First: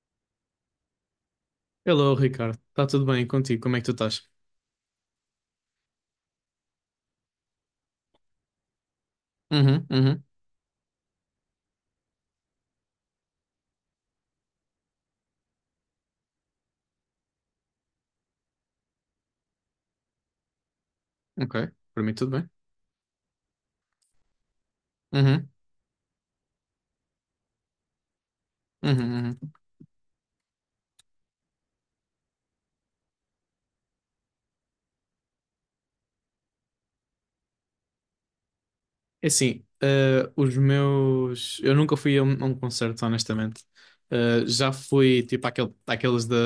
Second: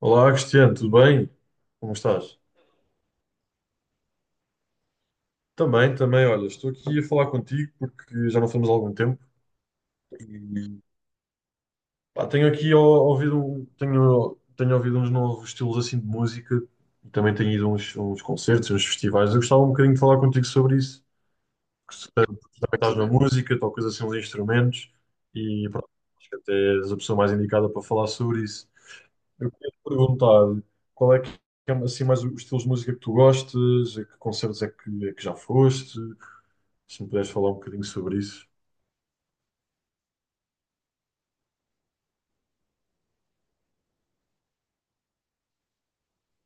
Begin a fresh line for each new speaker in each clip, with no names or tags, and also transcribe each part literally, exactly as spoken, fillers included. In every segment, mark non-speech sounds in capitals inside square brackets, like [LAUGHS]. Olá, Cristiano, tudo bem? Como
Hello,
estás?
Ricardo. Está tudo bem contigo? Como é que tu estás?
Também, também, olha, estou aqui a falar contigo porque já não falamos há algum tempo
Uhum, uhum.
e pá, tenho aqui ó, ouvido, um- tenho, tenho ouvido uns novos estilos assim de música e também tenho ido a uns, uns concertos, uns festivais. Eu gostava um bocadinho de falar contigo sobre isso.
Ok,
que
para
se-
mim tudo bem.
porque também estás na música, tocas assim uns instrumentos
Uhum,
e pronto, acho que até és a pessoa mais indicada para falar sobre isso.
uhum,
Eu
uhum.
queria te perguntar qual é que é assim, mais os estilos de música que tu gostas, a que concertos é que, é que já foste, se me puderes falar um bocadinho sobre isso.
É assim, eh, os meus... Eu nunca fui a um, a um concerto, honestamente. Eh, já fui, tipo, àquele, àqueles da,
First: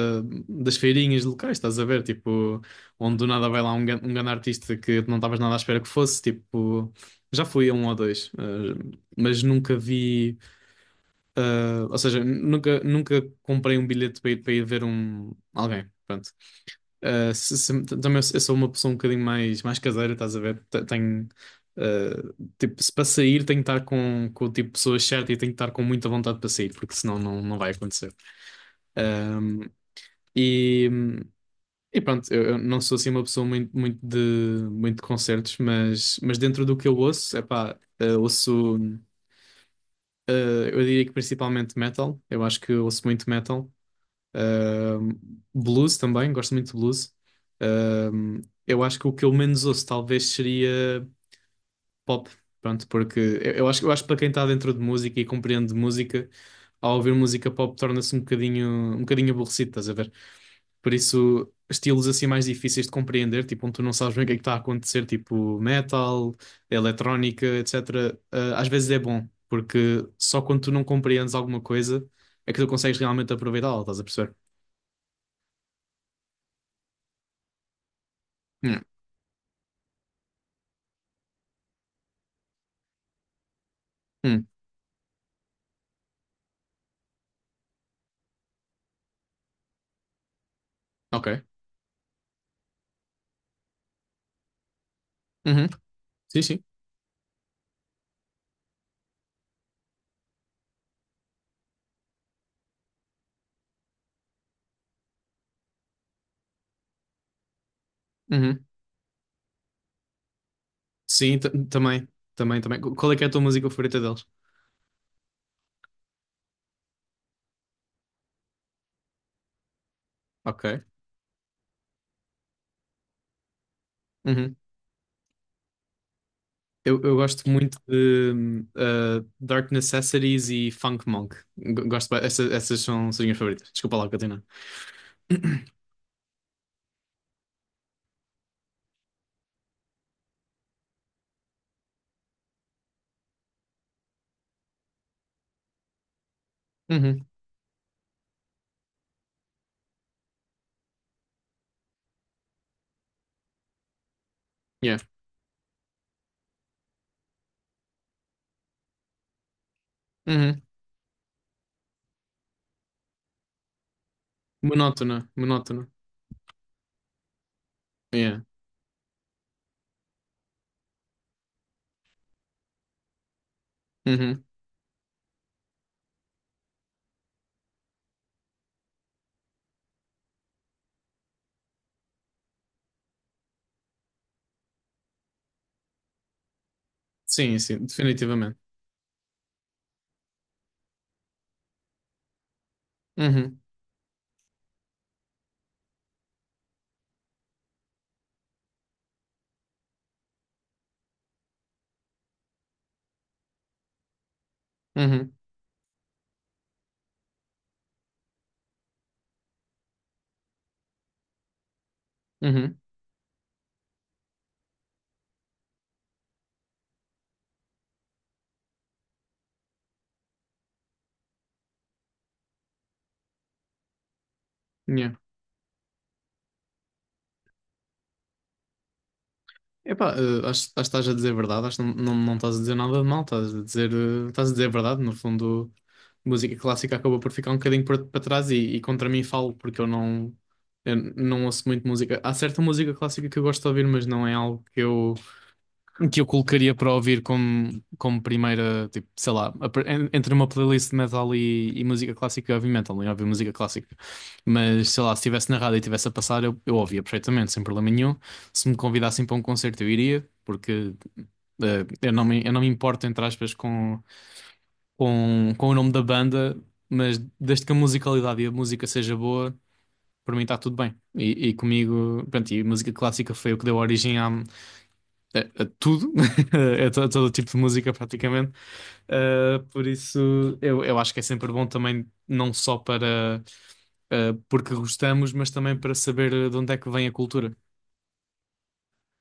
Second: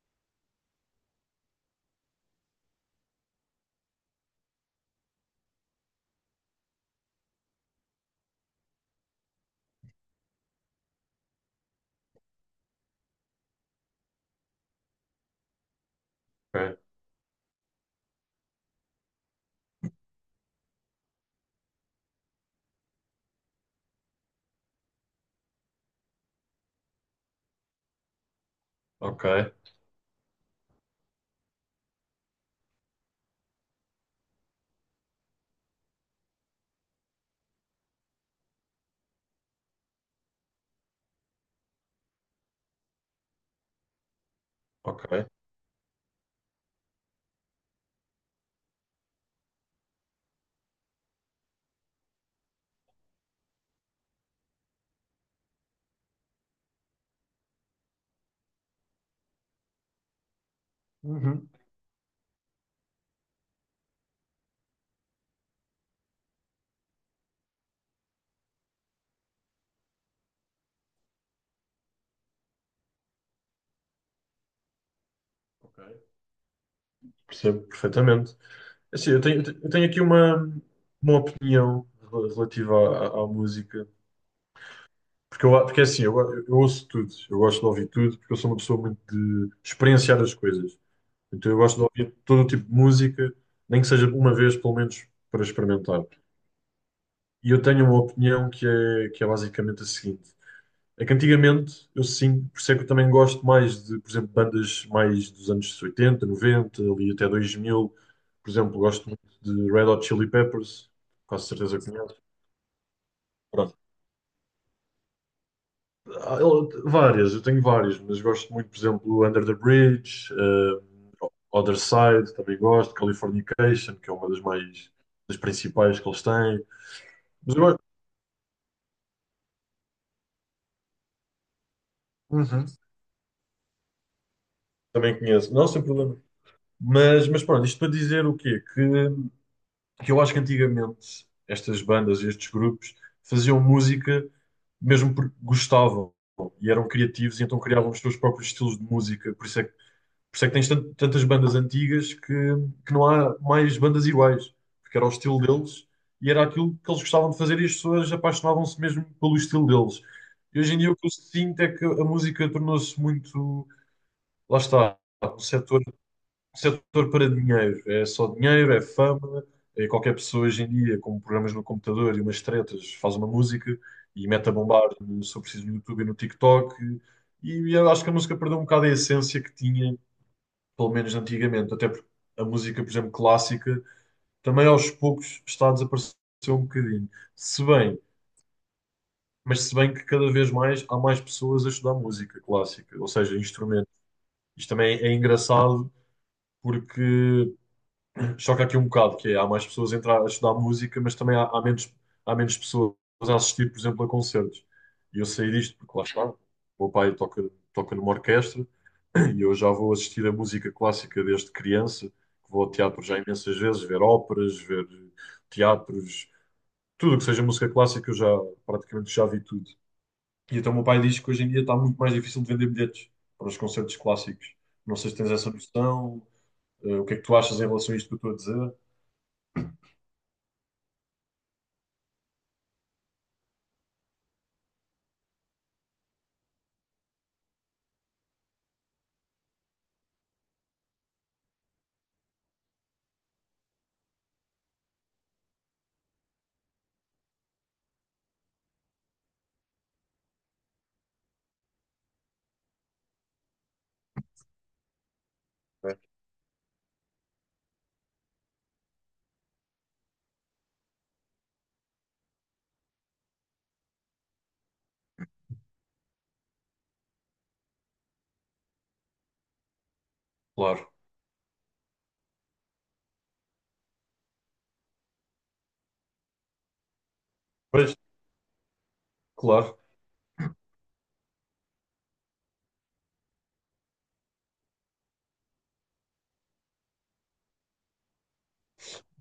das feirinhas locais, estás a ver? Tipo, onde do nada vai lá um, gan- um grande artista que não estavas nada à espera que fosse. Tipo, já fui a um ou dois. Eh, mas nunca vi... eh, Ou seja, nunca, nunca comprei um bilhete para ir, para ir ver um, alguém. Pronto.
Ok,
Uh, se- se- também eu, eu sou uma pessoa um bocadinho mais, mais caseira, estás a ver? Te- Tenho, uh, tipo, se para sair tenho que estar com, com o tipo de pessoa certa e tenho que estar com muita vontade para sair, porque senão não, não vai acontecer.
ok,
Um, e, e pronto, eu, eu não sou assim uma pessoa muito, muito de, muito de concertos, mas, mas dentro do que eu ouço, epá, uh, ouço, uh, eu diria que principalmente metal, eu acho que eu ouço muito metal. Ahm,
ok.
Blues também, gosto muito de blues. Ahm, eu acho que o que eu menos ouço talvez seria pop, pronto, porque eu, eu acho, eu acho que para quem está dentro de música e compreende música, ao ouvir música pop torna-se um bocadinho, um bocadinho aborrecido, estás a ver? Por
Uhum.
isso, estilos assim mais difíceis de compreender, tipo, onde tu não sabes bem o que é que está a acontecer, tipo metal, eletrónica, et cetera ah, Às vezes é bom, porque só quando tu não compreendes alguma coisa é que tu consegues realmente aproveitá-la, estás a perceber?
Ok. Percebo perfeitamente. Assim, eu tenho, eu tenho aqui uma, uma, opinião rel- relativa à, à- à música.
Hum.
Porque, eu, porque é assim, eu, eu ouço tudo, eu gosto de ouvir tudo, porque eu sou uma pessoa muito de experienciar as coisas.
Ok.
Então eu gosto de ouvir todo o tipo de música, nem que seja uma vez, pelo menos, para
Uhum.
experimentar.
Sim, sim.
E eu tenho uma opinião que é, que é basicamente a seguinte: é que antigamente eu sim, por isso é que eu também gosto mais de, por exemplo, bandas mais dos anos oitenta, noventa, ali até dois mil. Por
Uhum.
exemplo, gosto muito de Red Hot Chili Peppers,
Sim,
quase
ta-
certeza que
também.
conheço.
Também, também. Qu- Qual é que é a tua música favorita deles?
Ah, eu- Várias, eu tenho várias, mas gosto muito, por exemplo, Under the Bridge, eh,
Ok.
Other Side, também gosto, Californication, que é uma das
Uhum.
mais das principais que eles têm.
Eu, eu gosto
Mas eu
muito
gosto-
de hum, uh, Dark Necessities e Funk Monk. G- Gosto, ba- essa,
Uhum.
essas são as minhas favoritas. Desculpa lá, Catarina.
Também conheço, não, sem problema. Mas, mas pronto, isto para dizer o quê? Que, que eu acho que antigamente estas bandas e estes grupos faziam música mesmo porque gostavam e eram
Uhum.
criativos e então criavam os seus próprios estilos de música, por isso é que Por isso é que tens tan- tantas bandas antigas que, que não há mais bandas iguais, porque
Yeah.
era o estilo deles e era aquilo que eles gostavam de fazer e as pessoas apaixonavam-se mesmo pelo estilo deles. E
Uhum.
hoje em dia o que eu sinto é que a música tornou-se muito, lá está,
Monótona,
um setor,
monótona.
um setor para dinheiro. É só
Yeah.
dinheiro, é fama, é qualquer pessoa hoje em dia com programas no computador e umas tretas faz uma música e
Uhum.
mete a bombar, se eu preciso, no YouTube e no TikTok. E eu acho que a música perdeu um bocado a essência que tinha pelo menos antigamente, até porque a música, por exemplo, clássica, também aos poucos está a desaparecer um bocadinho.
Sim,
Se
sim,
bem,
definitivamente.
mas se bem que cada vez mais há mais pessoas a estudar música clássica, ou seja,
Uhum.
instrumentos. Isto também é engraçado porque choca aqui um bocado, que é, há mais pessoas a entrar a estudar música, mas também há, há menos, há menos pessoas a assistir, por exemplo, a concertos. E eu
Uhum.
sei disto porque lá está, o meu pai toca, toca, numa orquestra. E eu já vou assistir a música clássica desde criança, que vou ao
Uhum.
teatro já imensas vezes, ver óperas, ver teatros, tudo o que seja música clássica, eu já praticamente já vi tudo. E então o meu pai diz que hoje em dia está muito mais difícil de vender bilhetes para os concertos clássicos. Não sei
Yeah.
se tens essa noção, eh, o que é que tu achas em relação a isto que eu estou a dizer?
Epá, eh, acho, acho que estás a dizer verdade, acho que não, não, não estás a dizer nada de mal, estás a dizer, eh, estás a dizer verdade, no fundo, música clássica acabou por ficar um bocadinho para para trás e, e contra mim falo, porque eu não, eu não ouço muito música. Há certa música clássica que eu gosto de ouvir, mas não é algo que eu que eu colocaria para ouvir como, como primeira, tipo, sei lá, a en- entre uma playlist de metal e, e música clássica, eu ouvi metal, eu ouvi música clássica. Mas, sei lá, se estivesse na rádio e
É.
estivesse a passar, eu, eu ouvia perfeitamente, sem problema nenhum. Se me convidassem para um concerto, eu iria, porque eh, eu não me, eu não me importo, entre aspas, com, com, com o nome da banda, mas desde que a musicalidade e a música seja boa, para mim está tudo
Claro.
bem. E, e comigo, pronto, e música clássica foi o que deu origem à, a, a tudo, [LAUGHS] é to- é todo tipo de
Pois,
música praticamente. Uh,
claro.
por isso eu, eu acho que é sempre bom também, não só para uh, porque gostamos, mas também para saber de onde é que vem a cultura.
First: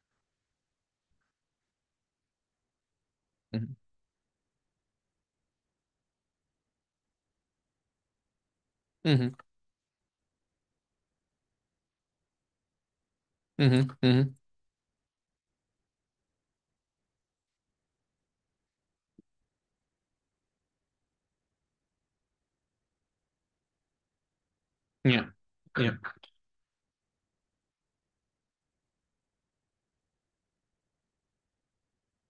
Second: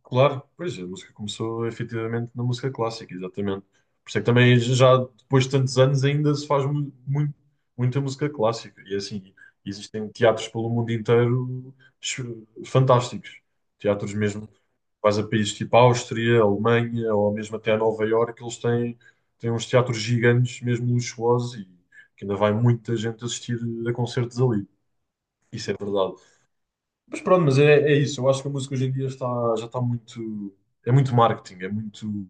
Claro, pois a música começou efetivamente na música clássica, exatamente.
Uhum,
Por isso é que também já depois de tantos anos ainda se faz mu- muito, muita música clássica. E é assim,
uhum,
existem teatros pelo mundo inteiro ch- fantásticos.
uhum.
Teatros
Uhum.
mesmo, vais a países tipo Áustria, Alemanha ou mesmo até a Nova Iorque, eles têm, têm uns teatros gigantes, mesmo luxuosos, e que ainda vai muita gente assistir a concertos ali.
Yeah,
Isso é
yeah.
verdade. Mas pronto, mas é, é isso. Eu acho que a música hoje em dia está, já está muito. É muito marketing, é muito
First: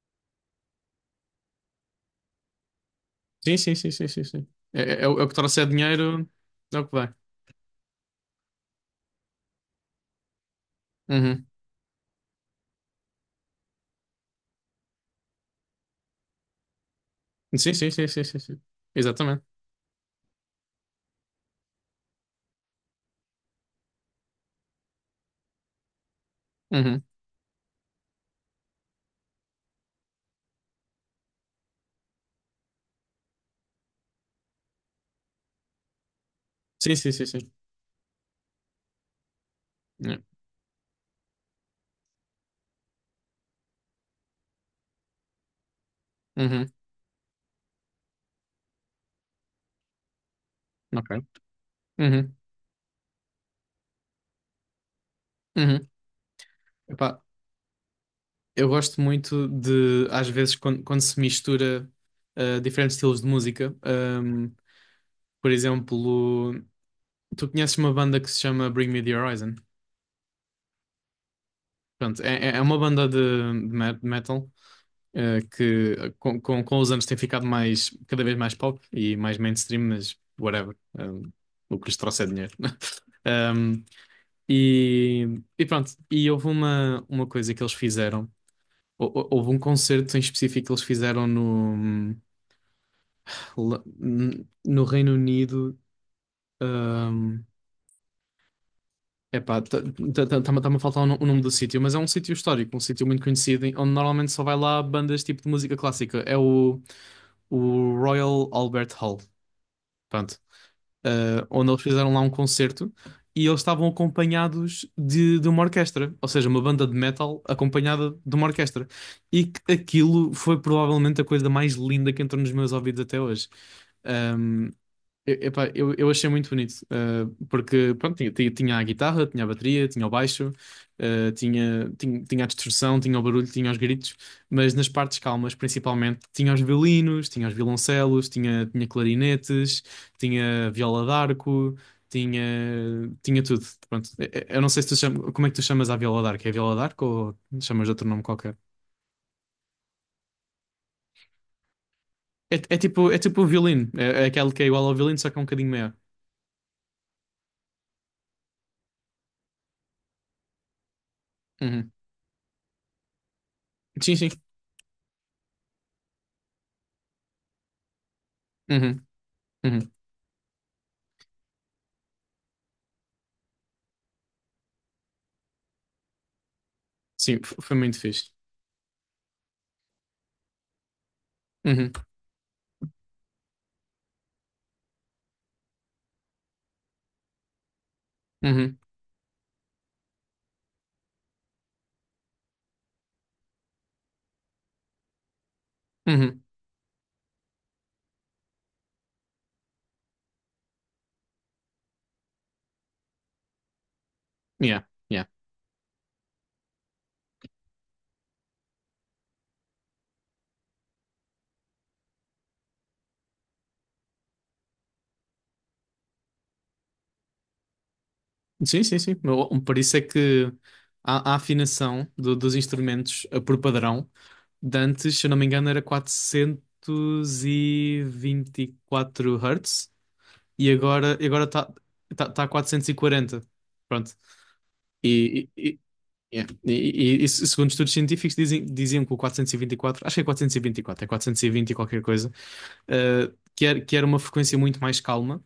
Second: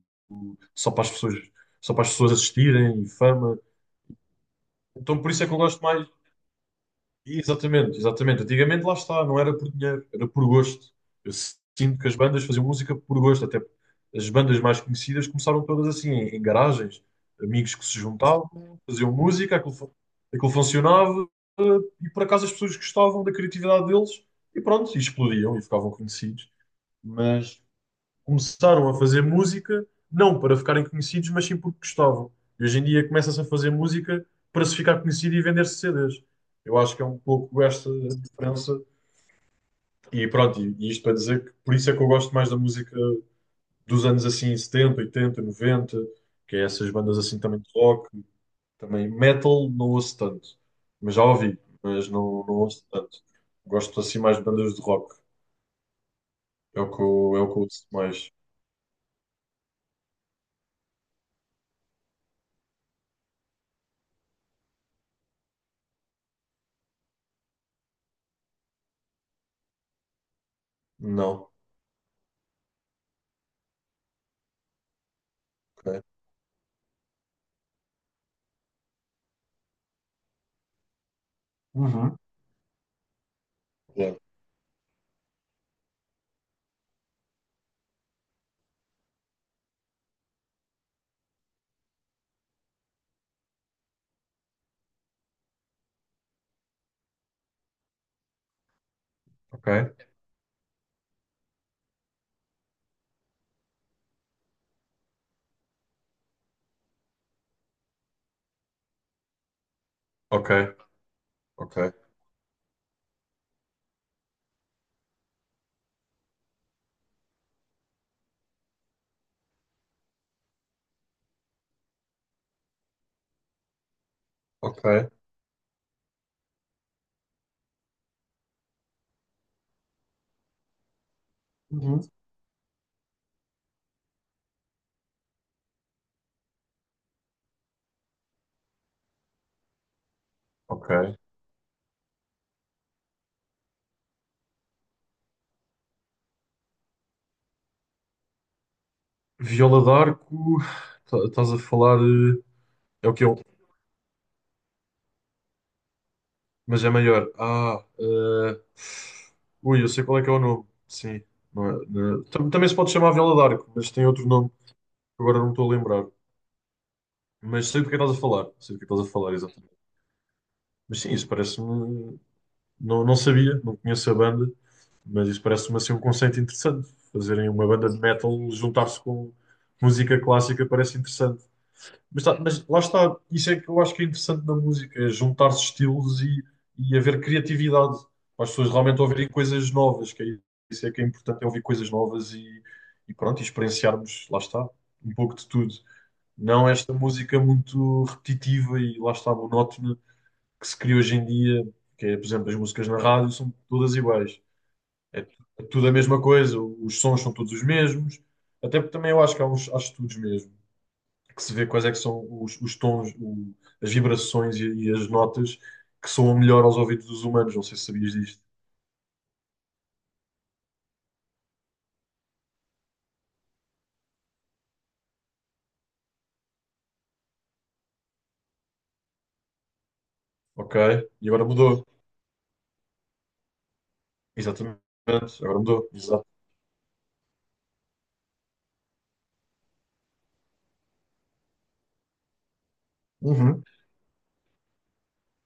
só para as pessoas, só para as pessoas assistirem e
Sim,
fama.
sim, sim, sim, sim, sim. É, é- é o
Então
é o
por
que
isso é que eu
trouxer
gosto mais.
dinheiro, é o que vai.
Exatamente, exatamente. Antigamente lá está, não era por dinheiro, era por gosto. Eu
Uhum.
sinto que as bandas faziam música por gosto. Até as bandas mais conhecidas começaram todas assim, em, em garagens,
Sim,
amigos que
sim,
se
sim, sim, sim, sim.
juntavam, faziam
Exatamente.
música, aquilo, fu- aquilo funcionava, eh, e por acaso as pessoas gostavam da criatividade deles e pronto, e explodiam e ficavam conhecidos,
Uhum.
mas começaram a fazer música não para ficarem conhecidos, mas sim porque gostavam. E hoje em dia começa-se a fazer música para se ficar conhecido e vender-se C Ds. Eu
Sim,
acho que é
sim,
um
sim, sim.
pouco esta a diferença.
Yeah.
E pronto, e e isto para dizer que por isso é que eu gosto mais da música dos anos assim setenta oitenta noventa, que é
Uhum.
essas bandas assim também de rock. Também metal não ouço tanto, mas já
Ok.
ouvi, mas
Uhum.
não, não ouço tanto. Gosto assim mais de bandas de rock.
Uhum.
É o que
Epá,
eu, é o que eu ouço mais.
eu gosto muito de, às vezes, quando, quando se mistura ah, diferentes estilos de música. Ahm, por exemplo, tu conheces uma banda que se chama Bring Me the Horizon?
Não.
Pronto, é, é é uma banda de, de me- metal ah, que
Ok.
ah, com, com, com os anos tem ficado mais, cada vez mais pop e mais mainstream, mas whatever. Ahm, o que lhes
Uhum.
trouxe é dinheiro. [LAUGHS] Ahm,
Yeah.
e, e pronto, e houve uma, uma coisa que eles fizeram. Hou- hou- Houve um concerto em específico que eles fizeram no. Pula- n- No Reino Unido, hum, epá,
Ok,
está-me a faltar o no- o nome do sítio, mas é um sítio histórico, um sítio muito conhecido, em- onde normalmente só vai lá bandas tipo de música clássica. É o, o Royal Albert Hall, pronto,
ok,
eh, onde
ok,
eles fizeram lá um concerto e eles estavam acompanhados de, de uma orquestra, ou seja, uma banda de metal acompanhada de uma orquestra. E que aquilo foi provavelmente a coisa mais linda que entrou nos meus ouvidos até hoje.
ok,
Eu, epá, eu, eu achei muito bonito, eh, porque pronto, tinha, tinha- tinha a guitarra, tinha a bateria, tinha o baixo, eh, tinha,
Uhum.
tinha, tinha a distorção, tinha o barulho, tinha os gritos, mas nas partes calmas, principalmente, tinha os violinos, tinha os violoncelos, tinha, tinha clarinetes, tinha viola
Ok.
d'arco, tinha, tinha tudo. Pronto. Eh, eh, eu não sei se tu chama, como é que tu chamas a viola d'arco. É viola d'arco ou chamas de outro nome qualquer?
Viola d'Arco, tá- estás a falar. eh,
É, é
É
tipo,
o
é
que eu.
tipo o violino, é, é aquele que é igual ao violino, só que é um bocadinho maior.
Mas é maior. Ah, eh, ui, eu sei qual é que é o nome. Sim. não é-
Uhum.
não é- Tam- Também se pode chamar Viola d'Arco, mas tem
Sim,
outro
sim.
nome que agora não me estou a lembrar. Mas sei do que é que estás a falar. Sei do que é que
Uhum,
estás a falar, exatamente.
uhum.
Mas sim, isso parece-me. Não, não sabia, não conheço a banda, mas isso parece-me assim um conceito interessante.
Sim,
Fazerem
f-
uma
foi
banda de
muito fixe.
metal, juntar-se com música clássica parece interessante.
Uhum,
Mas, tá- mas lá está, isso é que eu acho que é interessante na música, é juntar-se estilos e, e haver criatividade, para as pessoas
uhum,
realmente ouvirem coisas novas, que é isso é que é importante, é ouvir coisas novas e, e pronto, e experienciarmos, lá está, um pouco de tudo.
uhum.
Não esta música muito repetitiva e lá está, monótona, que se cria hoje em dia, que é, por exemplo, as músicas na rádio são todas iguais.
Yeah,
É,
yeah.
tu- é tudo a mesma coisa, os sons são todos os mesmos. Até porque também eu acho que há uns há estudos mesmo, que se vê quais é que são os, os tons, o- as vibrações e, e as notas que soam melhor aos ouvidos dos humanos. Não sei se sabias disto.
Sim, sim, sim. Mas, um por isso é que a, a afinação do- dos instrumentos eh, por padrão, de antes, se eu não me engano, era quatrocentos e vinte e quatro Hz e
Ok?
agora
E
agora
agora
está tá,
mudou.
tá tá a quatrocentos e quarenta. Pronto.
Exatamente.
E,
Agora
e, e-
mudou. Exato.
yeah. E- e- e isso, segundo estudos científicos, dizem, diziam que o quatrocentos e vinte e quatro acho que é quatrocentos e vinte e quatro é quatrocentos e vinte e vinte e qualquer coisa, eh,
Uhum.
que era, que era uma frequência muito mais calma.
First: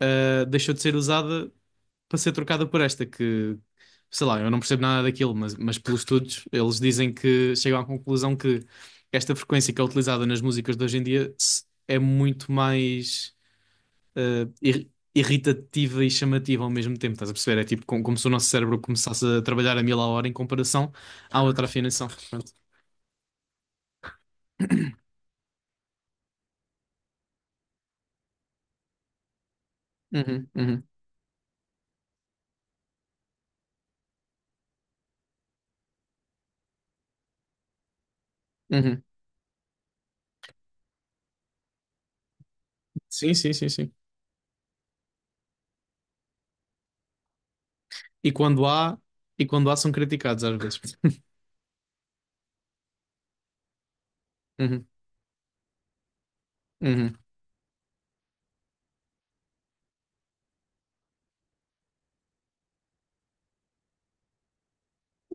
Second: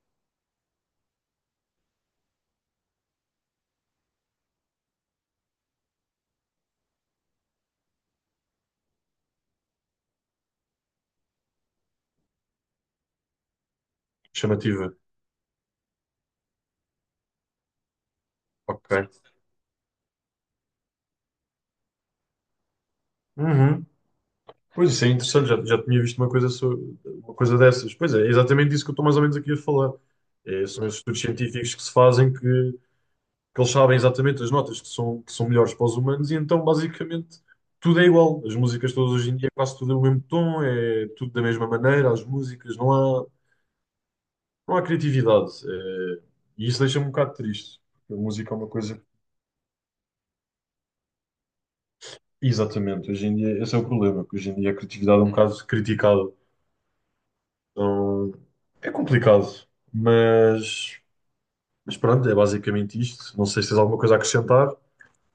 ah, Deixou de ser usada para ser trocada por esta, que sei lá, eu não percebo nada daquilo, mas, mas pelos estudos eles dizem que chegam à conclusão que esta frequência que é utilizada nas músicas de hoje em dia se- é muito mais ah, ir-
Chamativa.
irritativa e chamativa ao mesmo tempo, estás a perceber? É tipo como, como se o nosso cérebro
Ok.
começasse a trabalhar a mil a hora em comparação à outra afinação. Pronto.
Uhum. Pois isso é interessante, já, já tinha visto uma coisa, so- uma coisa dessas. Pois é, é exatamente isso que eu estou mais ou menos aqui a falar.
Uhum,
É,
uhum,
são esses estudos científicos que se fazem que, que eles sabem exatamente as notas que são, que são melhores para os humanos e então basicamente tudo é igual. As músicas
uhum.
todas hoje em dia quase tudo é o mesmo tom, é tudo da mesma maneira, as músicas, não há,
Sim, sim, sim, sim.
não há criatividade. É, e isso deixa-me um bocado triste, porque a
E
música é
quando
uma
há,
coisa.
e quando há são criticados às vezes. [LAUGHS]
Exatamente, hoje em dia esse é o problema, que hoje em dia a
Uhum,
criatividade é um bocado criticada.
uhum.
Então, é complicado, mas, mas pronto, é basicamente isto. Não sei se tens alguma coisa a acrescentar.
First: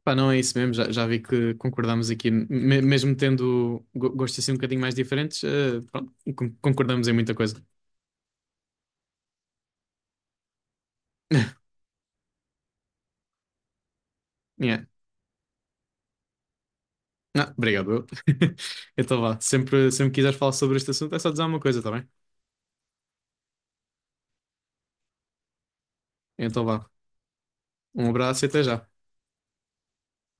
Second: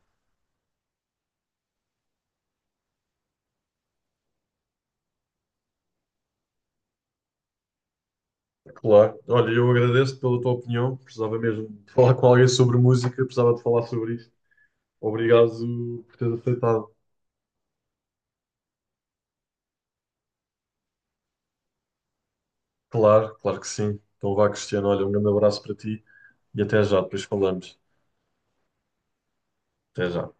Pá, não é isso mesmo, já, já vi que concordamos aqui, Me- mesmo tendo go- gostos assim um bocadinho mais diferentes, eh, pronto, con- concordamos em muita coisa.
Claro. Olha, eu agradeço pela tua opinião. Precisava mesmo
[LAUGHS]
de falar com alguém sobre música, precisava de falar sobre isto.
Yeah.
Obrigado por teres aceitado.
Ah, obrigado. Eu. [LAUGHS] Então vá, sempre, sempre quiseres falar sobre este assunto é só dizer uma coisa, tá bem?
Claro, claro que sim. Então vá, Cristiano, olha, um grande abraço para ti e
Então
até
vá,
já, depois falamos.
um abraço e até já.
Até já.